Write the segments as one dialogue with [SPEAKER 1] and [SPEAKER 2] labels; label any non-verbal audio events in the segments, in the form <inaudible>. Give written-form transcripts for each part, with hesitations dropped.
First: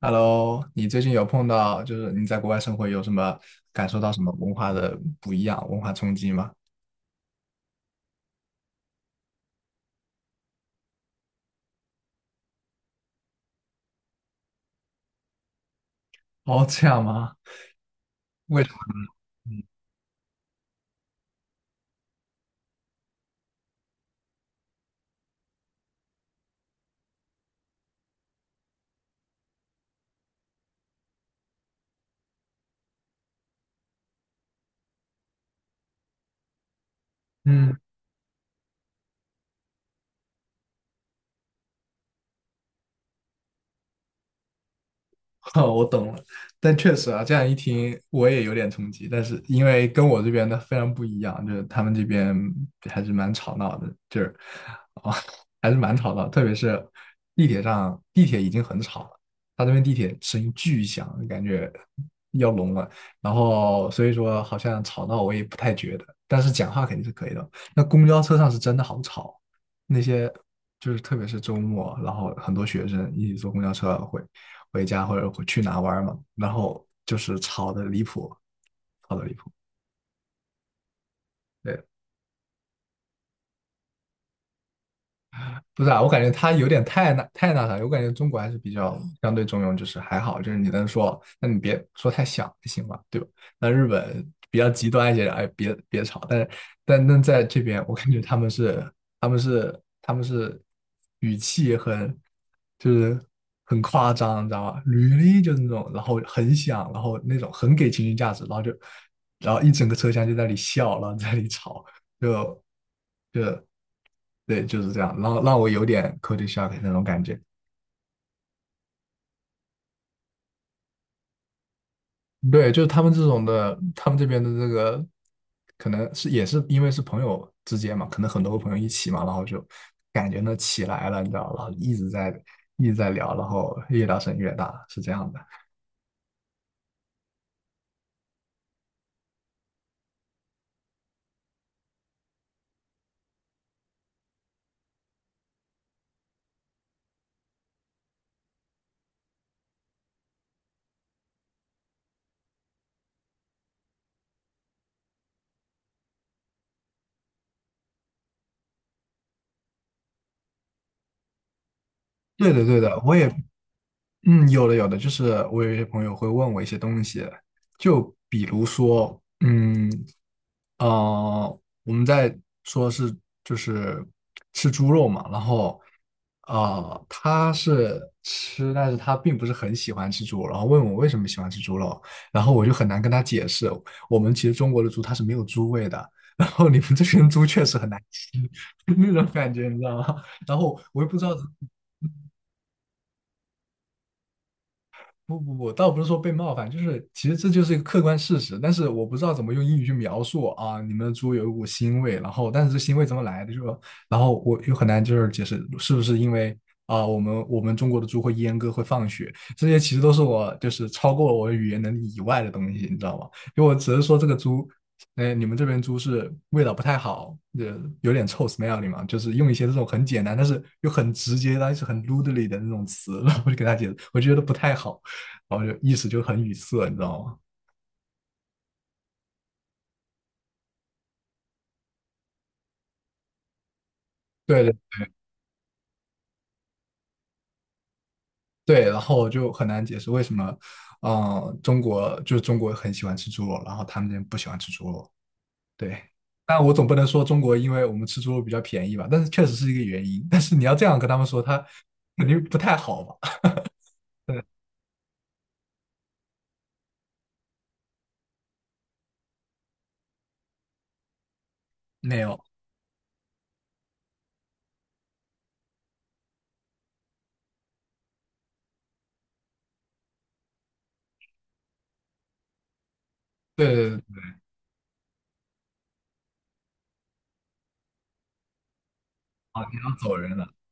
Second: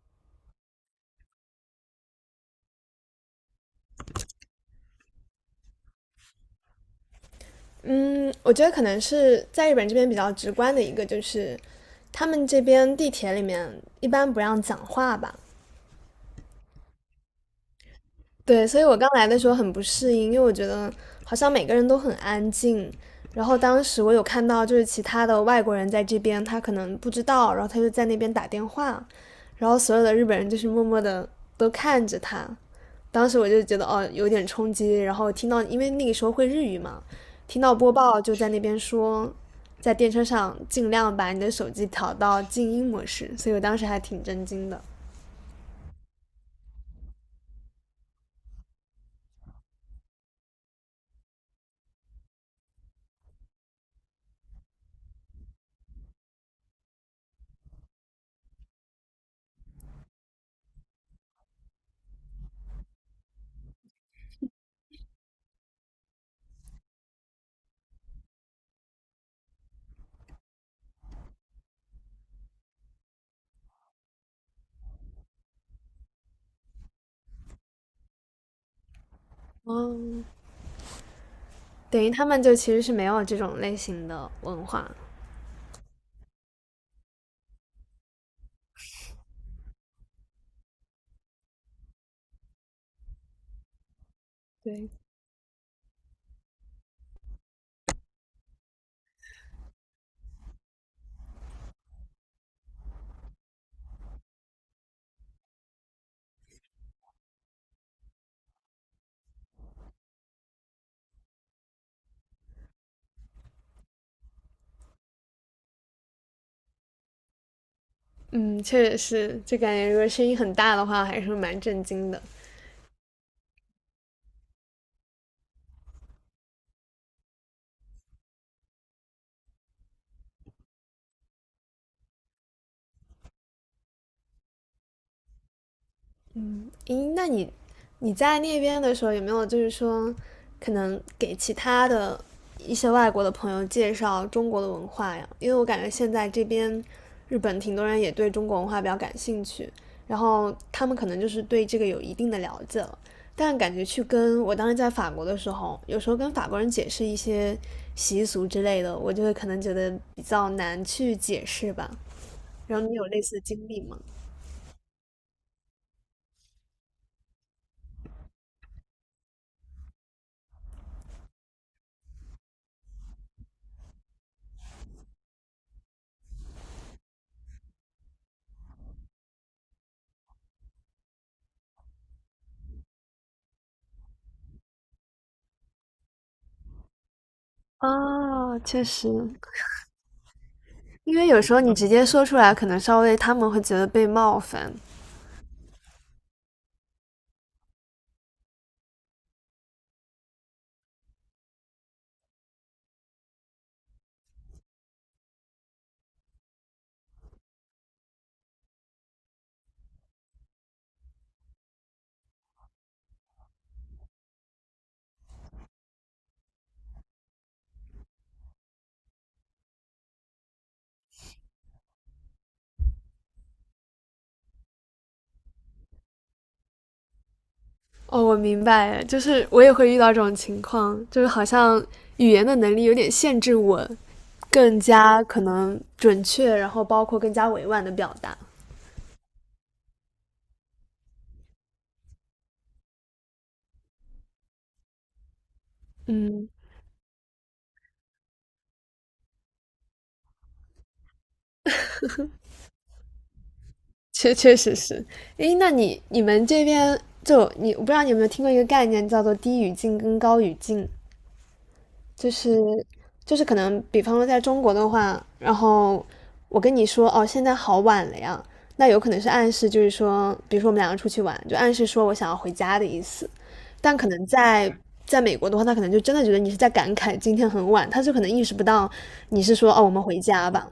[SPEAKER 1] Hello，你最近有碰到，就是你在国外生活有什么感受到什么文化的不一样，文化冲击吗？
[SPEAKER 2] 嗯，我觉得可能是在日本这边比较直观的一个，就是他们这边地铁里面一般不让讲话吧。
[SPEAKER 1] 哦，这样吗？为
[SPEAKER 2] 对，
[SPEAKER 1] 什
[SPEAKER 2] 所以
[SPEAKER 1] 么？
[SPEAKER 2] 我刚来的时候很不适应，因为我觉得好像每个人都很安静。然后当时我有看到，就是其他的外国人在这边，他可能不知道，然后他就在那边打电话，然后所有的日本人就是默默的都看着他，当时我就觉得哦有点冲击，然后听到因为那个时候会日语嘛，听到
[SPEAKER 1] 嗯。
[SPEAKER 2] 播报就在那边说，在电车上尽量把你的手机调到静音模式，所以我当时还挺震惊的。
[SPEAKER 1] <laughs> 哦，我懂了，但确实啊，这样一听我也有点冲击，但是因为跟我这边的非常不一样，就是他们这边还是蛮吵闹的，就是啊、哦还是蛮吵闹，特别是地铁上，地铁已经很吵了，他这边地铁声音巨响，感觉要聋了，然后所以说好像吵闹我也不太觉得，但是讲话肯定是可以的。那公交车上是真的好吵，那些就是特别是周末，然后很多学生一起坐公交车会回家或者去哪玩嘛，然后就是吵得离谱，吵得离谱。
[SPEAKER 2] 哦，
[SPEAKER 1] 对，
[SPEAKER 2] 等于他们就其实是没有这种类型的文化。
[SPEAKER 1] 不是啊，我感觉他有点太那太那啥，我感觉中国还是比较相对中庸，就是还好，就是你能说，那你别说太响就行嘛，对吧？那日本比较极
[SPEAKER 2] 对，
[SPEAKER 1] 端一些，哎，别吵，但是在这边，我感觉他们是语气很就是很夸张，你知道吧？履历就是那种，然后很响，然后那种很给情绪价值，然后一整个车厢就在那里笑，然后在那里吵，就就对，就是这样，然后让我有点 c u l t u r shock 那种感觉。
[SPEAKER 2] 嗯，确实是，就感觉如果声音很大的话，还是蛮震惊的。
[SPEAKER 1] 对，就是他们这种的，他们这边的这个，可能是也是因为是朋友之间嘛，可能很多个朋友一起嘛，然后就感觉呢起来了，你知道，然后一直在聊，然后越聊声越大，是这样的。
[SPEAKER 2] 咦，那你在那边的时候有没有就是说，可能给其他的一些外国的朋友介绍中国的文化呀？因为我感觉现在这边日本挺多人也对中国文化比较感兴趣，然后他们可能就是对这个有一定的了解了，但感觉去跟我当时在法国的时候，有时候跟法国人解释一些习俗之类的，我就会可能觉得比较难去解释吧。
[SPEAKER 1] 对的，
[SPEAKER 2] 然
[SPEAKER 1] 对
[SPEAKER 2] 后你
[SPEAKER 1] 的，
[SPEAKER 2] 有
[SPEAKER 1] 我
[SPEAKER 2] 类
[SPEAKER 1] 也
[SPEAKER 2] 似的经历吗？
[SPEAKER 1] 嗯，有的有的，就是我有一些朋友会问我一些东西，就比如说，嗯，我们在说是就是吃猪肉嘛，然后他是吃，但是他并不是很喜欢吃猪肉，然后问我为什么喜欢吃猪肉，然后我就很难跟他解释，我们其实中国的猪它是没有猪味的，然后你们这边猪确实很难吃。
[SPEAKER 2] 啊，确
[SPEAKER 1] <laughs>，
[SPEAKER 2] 实，
[SPEAKER 1] 那种感觉你知道吗？然后我又不
[SPEAKER 2] 因
[SPEAKER 1] 知
[SPEAKER 2] 为
[SPEAKER 1] 道。
[SPEAKER 2] 有时候你直接说出来，可能稍微他们会觉得被冒犯。
[SPEAKER 1] 不不不，倒不是说被冒犯，就是其实这就是一个客观事实，但是我不知道怎么用英语去描述啊。你们的猪有一股腥味，然后但是这腥味怎么来的？就然后我又很难就是解释是不是因为啊，我们中国的猪会阉割会放血，这些其实都是我就是超过我语言能力以外的东西，你知道吗？因为我只是说这个猪，哎，你们这边猪是味道不太好，有点臭 smelly 嘛，就是用一些这种很简单但是又很直接但是很 rudely 的那种词，然后我就给他解释，我觉得不太好。然后就意思就很语塞，你知道吗？
[SPEAKER 2] 哦，我明白，就是我也会遇到这种情况，就是好像语言的能力有点限制我，
[SPEAKER 1] 对对
[SPEAKER 2] 更加可能准确，然后包括更加委婉的表达。
[SPEAKER 1] 对，然后就很难解释为什么，嗯，中国就是中国很喜欢吃猪肉，然后他们那边不喜欢吃猪肉。对，
[SPEAKER 2] 嗯，
[SPEAKER 1] 但我总不能说中国因为我们吃猪肉比较便宜吧，但是确实是一个原因。但是你要这样跟他们说，他肯定不太好吧？<laughs>
[SPEAKER 2] 确实是。诶，那你你们这边就你，我不知道你有没有听过一个概念叫做低语境跟高语境，
[SPEAKER 1] 没
[SPEAKER 2] 就
[SPEAKER 1] 有，
[SPEAKER 2] 是就是可能，比方说在中国的话，然后我跟你说哦，现在好晚了呀，那有可能是暗示，就是说，比如说我们两个出去玩，就暗示说我想要回家的意思。
[SPEAKER 1] 对
[SPEAKER 2] 但
[SPEAKER 1] 对
[SPEAKER 2] 可
[SPEAKER 1] 对，
[SPEAKER 2] 能在美国的话，他可能就真的觉得你是在感慨今天很晚，他就可能意识不到你是说
[SPEAKER 1] 然
[SPEAKER 2] 哦，我
[SPEAKER 1] 后
[SPEAKER 2] 们
[SPEAKER 1] 走
[SPEAKER 2] 回
[SPEAKER 1] 人了。
[SPEAKER 2] 家吧。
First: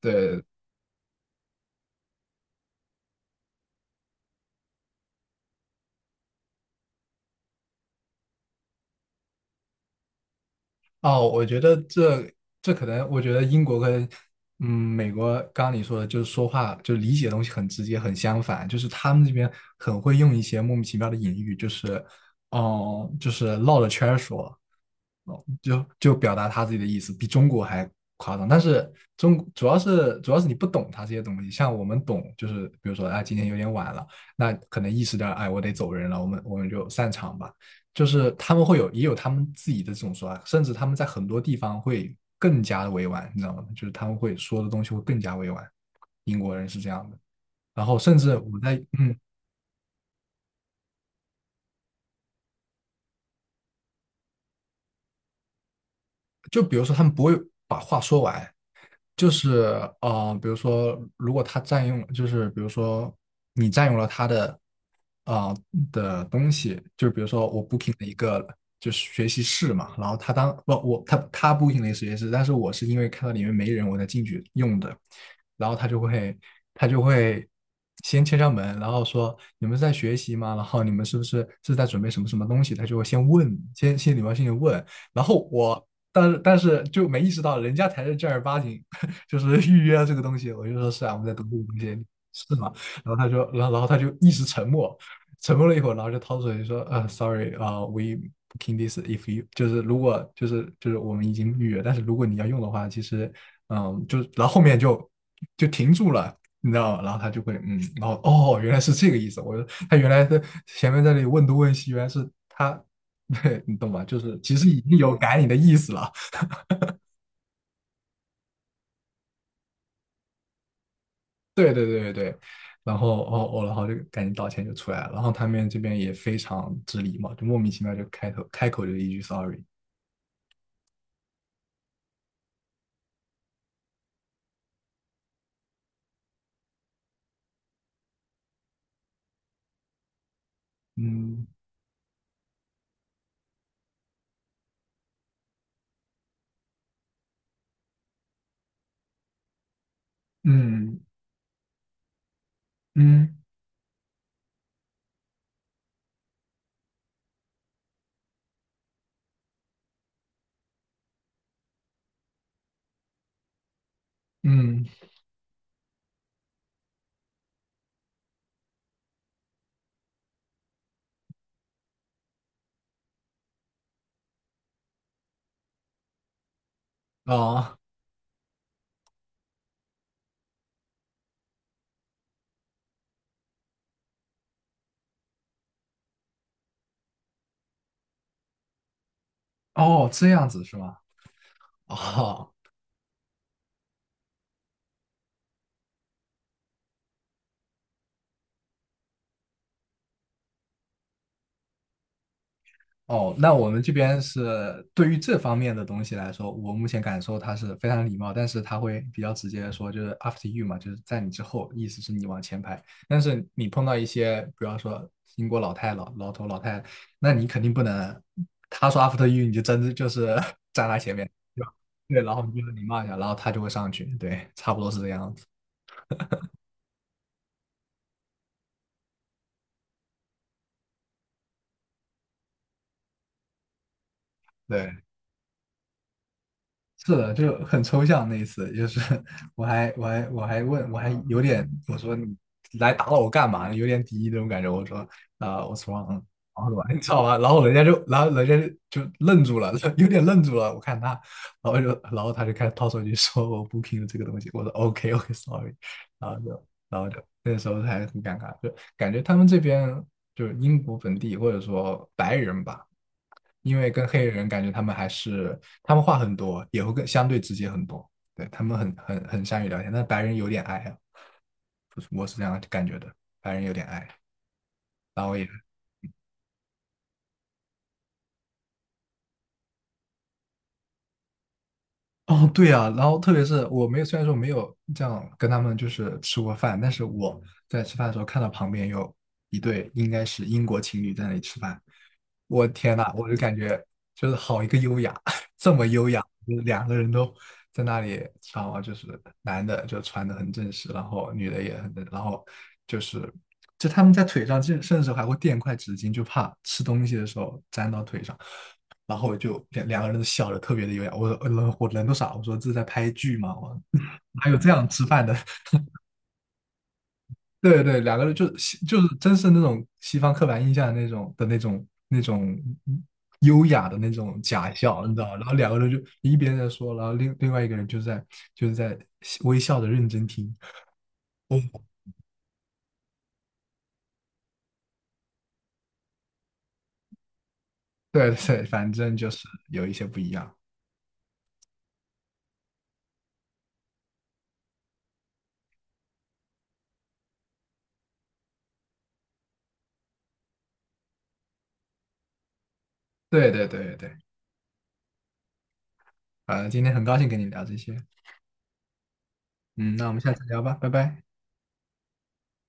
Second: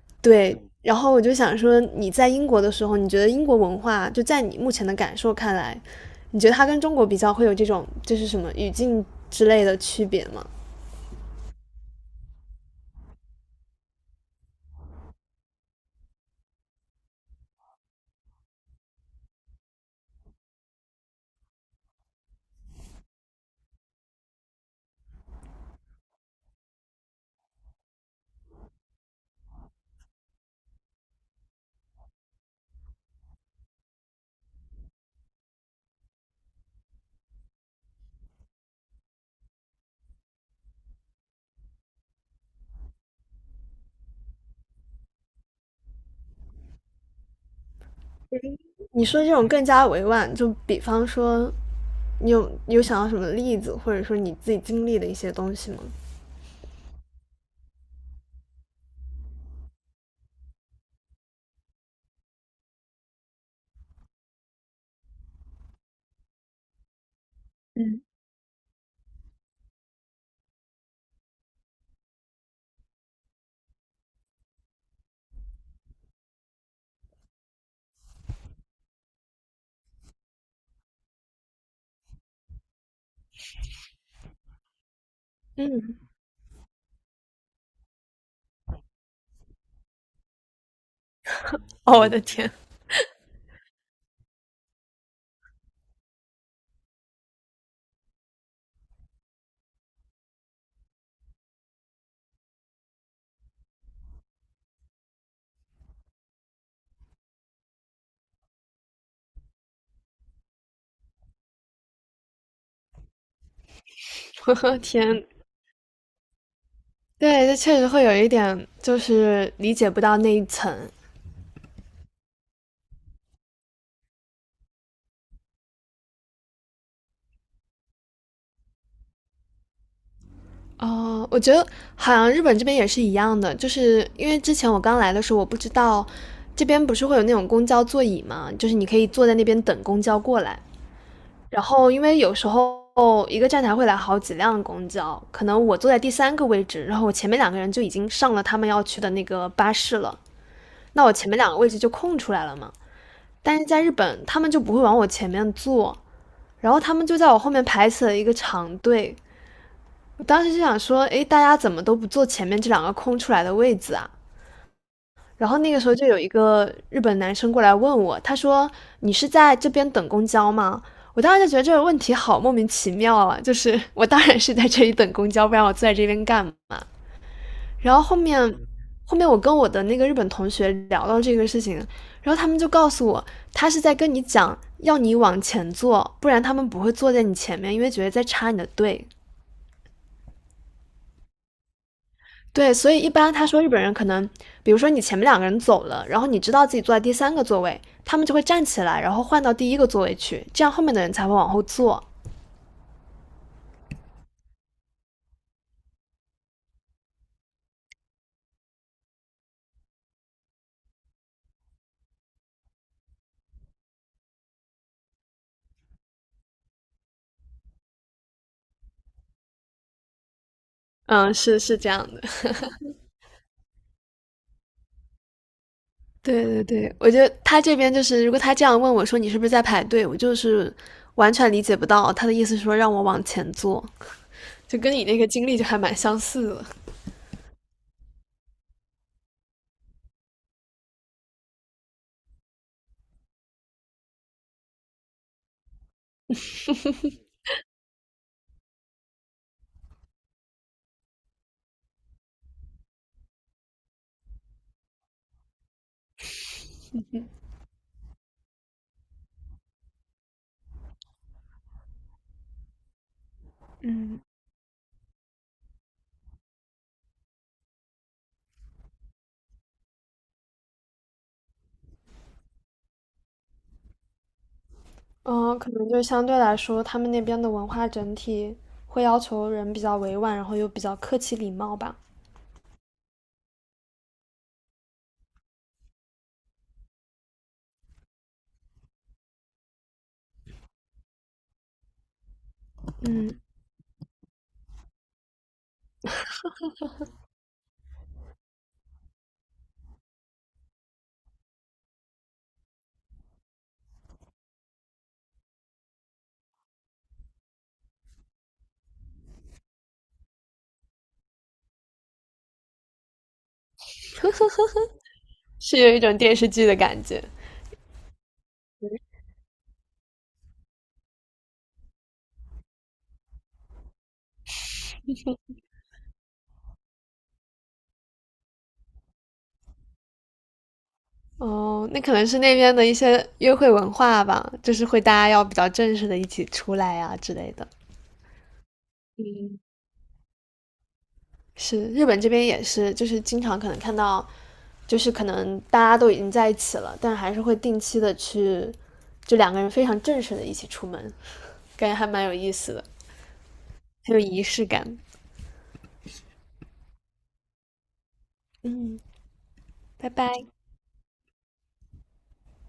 [SPEAKER 1] 对对。
[SPEAKER 2] 对，然后我就想说，你在英国的时候，你觉得英国文化就在你目前的感受看来，你觉得它跟中国比较会有这种就是什么语境之类的区别吗？
[SPEAKER 1] 哦，我觉得这可能，我觉得英国跟美国，刚刚你说的，就是说话就理解的东西很直接，很相反，就是他们这边很会用一些莫名其妙的隐喻，就是绕着圈儿说，哦，表达他自己的意思，比中国还夸张。但是中主要是你不懂他这些东西，像我们懂，就是比如说，哎，今天有点晚了，那可能意识到，哎，我得走人了，我们就散场吧。就是他们会有也有他们自己的这种说法，甚至他们在很多地方会更加的委婉，你知道吗？就是他们会说的东西会更加委婉。英国人是这样的，然后甚至我在
[SPEAKER 2] 你
[SPEAKER 1] 嗯，
[SPEAKER 2] 说这种更加委婉，就比方说，你有想到什么例子，或者说你自己经历的一些东西吗？
[SPEAKER 1] 就比如说他们不会把话说完，就是比如说，如果他占用，就是比如说你占用了他的啊、的东西，就比如说我 booking 了一个就是学习室嘛，然后他当不我他 booking 了一个学习室，但是我是因为看到里面没人我才进去用的，然后他就会先敲敲门，然后说你们是在学习吗？然后你们是不是在准备什么什么东西？他就会先问，先礼貌性的问，然后我。但是就没意识到人家才是正儿八经就是 <laughs> 预约这个东西。我就说是啊，我们在读这个东西，是吗？然后他说，然后他就一直沉默，沉默了一会儿，然后就掏出来就说，sorry，w e booking this if you 就是如果就是我们已经预约，但是如果你要用的话，其实就然后后面就停住了。你知道吗？然后他就会，然后哦，原来是这个意思。我说他原来在前面在那里问东问西，原来是他，<laughs> 对你懂吧？就是
[SPEAKER 2] <laughs>
[SPEAKER 1] 其实
[SPEAKER 2] 我
[SPEAKER 1] 已经有
[SPEAKER 2] 天，
[SPEAKER 1] 改你的意思了。
[SPEAKER 2] 对，这确实会有一点，就是理解不到那一层。
[SPEAKER 1] 对对对对对，然后哦哦，然后就赶紧道歉就出来了，然后他们这边也非常之礼貌，就莫名其妙就开口就一句 sorry，
[SPEAKER 2] 哦，我觉得好像日本这边也是一样的，就是因为之前我刚来的时候，我不知道这边不是会有那种公交座椅嘛，就是你可以坐在那边等公交过来。
[SPEAKER 1] 嗯
[SPEAKER 2] 然后因为有时候一个站台会来好几辆公交，可能我坐在第三个位置，然后我前面两个人就已经上了他们要去的那个巴士了，
[SPEAKER 1] 嗯
[SPEAKER 2] 那我前面两个位置就空出来了嘛。
[SPEAKER 1] 嗯
[SPEAKER 2] 但是在日本，他们就不会往我前面坐，然后他们就在我后面排起了一个长队。我当时就想说，诶，大家怎么都不坐前面这两个空出来的位子啊？
[SPEAKER 1] 嗯，
[SPEAKER 2] 然后那个时候就有一个日本男生过来问我，他说："你是在这边等公交吗？"我当时就觉得这个问题好莫名其妙啊，就是我当然是在这里等公交，不然我坐在这边干嘛？
[SPEAKER 1] 哦
[SPEAKER 2] 然后后面，后面我跟我的那个日本同学聊到这个事情，然后他们就告诉我，他是在跟你讲要你往前坐，不然他们不会坐在你前面，因为觉得在插你的队。
[SPEAKER 1] 哦，这样子是吗？哦，
[SPEAKER 2] 对，所以一般他说日本人可能，比如说你前面两个人走了，然后你知道自己坐在第三个座位，他们就会站起来，然后换到第一个座位去，这样后面的人才会往后坐。
[SPEAKER 1] 哦，那我们这边是对于这方面的东西来说，我目前感受他是非常礼貌，但是他会比较直接的说，就是 after you 嘛，就是在你之后，意思是你往前排。但是你碰到一些，比方说英国老头老太太那你肯定不能，他说 after you，你就真的就是 <laughs> 站他前面，
[SPEAKER 2] 嗯，是
[SPEAKER 1] 对吧？
[SPEAKER 2] 是这样的。
[SPEAKER 1] 对，然后你就礼貌一下，然后他就会上去，对，差不多是这样子，
[SPEAKER 2] 对对对，我觉得他这边就是，如果他这样问我说你是不是在排队，我就是完全理解不到他的意思，说让我往前坐，就跟你
[SPEAKER 1] 对。
[SPEAKER 2] 那个经历就还蛮相似的。
[SPEAKER 1] 是的，就很抽象那一次，就是我还有点我说你来打扰我干嘛呢？有点敌意那种感觉。我说我 what's wrong？然后你知道吧？然后人家就愣住了，<laughs> 有点愣住了。我看他，然后就然后他就开始掏手机说我不拼的这个东西。我说 OK OK sorry，然后就然后就那时候还很尴尬，就感觉他们这边就是英国本地或者说白人吧。因为跟黑人感觉他们话很多，也会更相对直接很多。对他们很善于聊天，但白人有点矮啊，我是这样感觉的，白人有点矮，然后也
[SPEAKER 2] 嗯，可能就是相对来说，他们那边的文化整体会要求人比较委婉，然后又比较客气礼貌吧。
[SPEAKER 1] 哦，对啊，然后特别是我没有，虽然说没有这样跟他们就是吃过饭，但是我在吃饭的时候看到旁边有一对应该是英国情侣在那里吃饭，我天呐，我就
[SPEAKER 2] 嗯，
[SPEAKER 1] 感觉就是好一个优雅，<laughs> 这么优雅，就是两个人都在那里吃饭嘛，就是男的就穿的很正式，然后女的也很正，然后就是就他们在腿上甚至还会垫块纸巾，就怕吃东西的时候粘到腿上。然后我就两个人都笑的特别的优雅。我说我人都傻了，我说这是在拍剧吗？我 <laughs> 哪有这样吃饭的？
[SPEAKER 2] 是有一种电视剧的感觉。
[SPEAKER 1] <laughs> 对对，两个人就是真是那种西方刻板印象的那种优雅的那种假笑，你知道吗？然后两个人就一边在说，然后另外一个人就在微笑的认真听。
[SPEAKER 2] 哦，那可能是那边的一些约会文化吧，就是会大家要比较正式的一起出来啊之类的。
[SPEAKER 1] <laughs> 对对，反正就是
[SPEAKER 2] 嗯，
[SPEAKER 1] 有一些不一样。
[SPEAKER 2] 是日本这边也是，就是经常可能看到，就是可能大家都已经在一起了，但还是会定期的去，就两个人非常正式的一起出门，感觉还蛮有意思的，
[SPEAKER 1] 对对对对
[SPEAKER 2] 很
[SPEAKER 1] 对，
[SPEAKER 2] 有仪式感。
[SPEAKER 1] 今天很高兴跟你聊这些，
[SPEAKER 2] 嗯，
[SPEAKER 1] 嗯，那
[SPEAKER 2] 拜
[SPEAKER 1] 我们下
[SPEAKER 2] 拜。
[SPEAKER 1] 次聊吧，拜拜。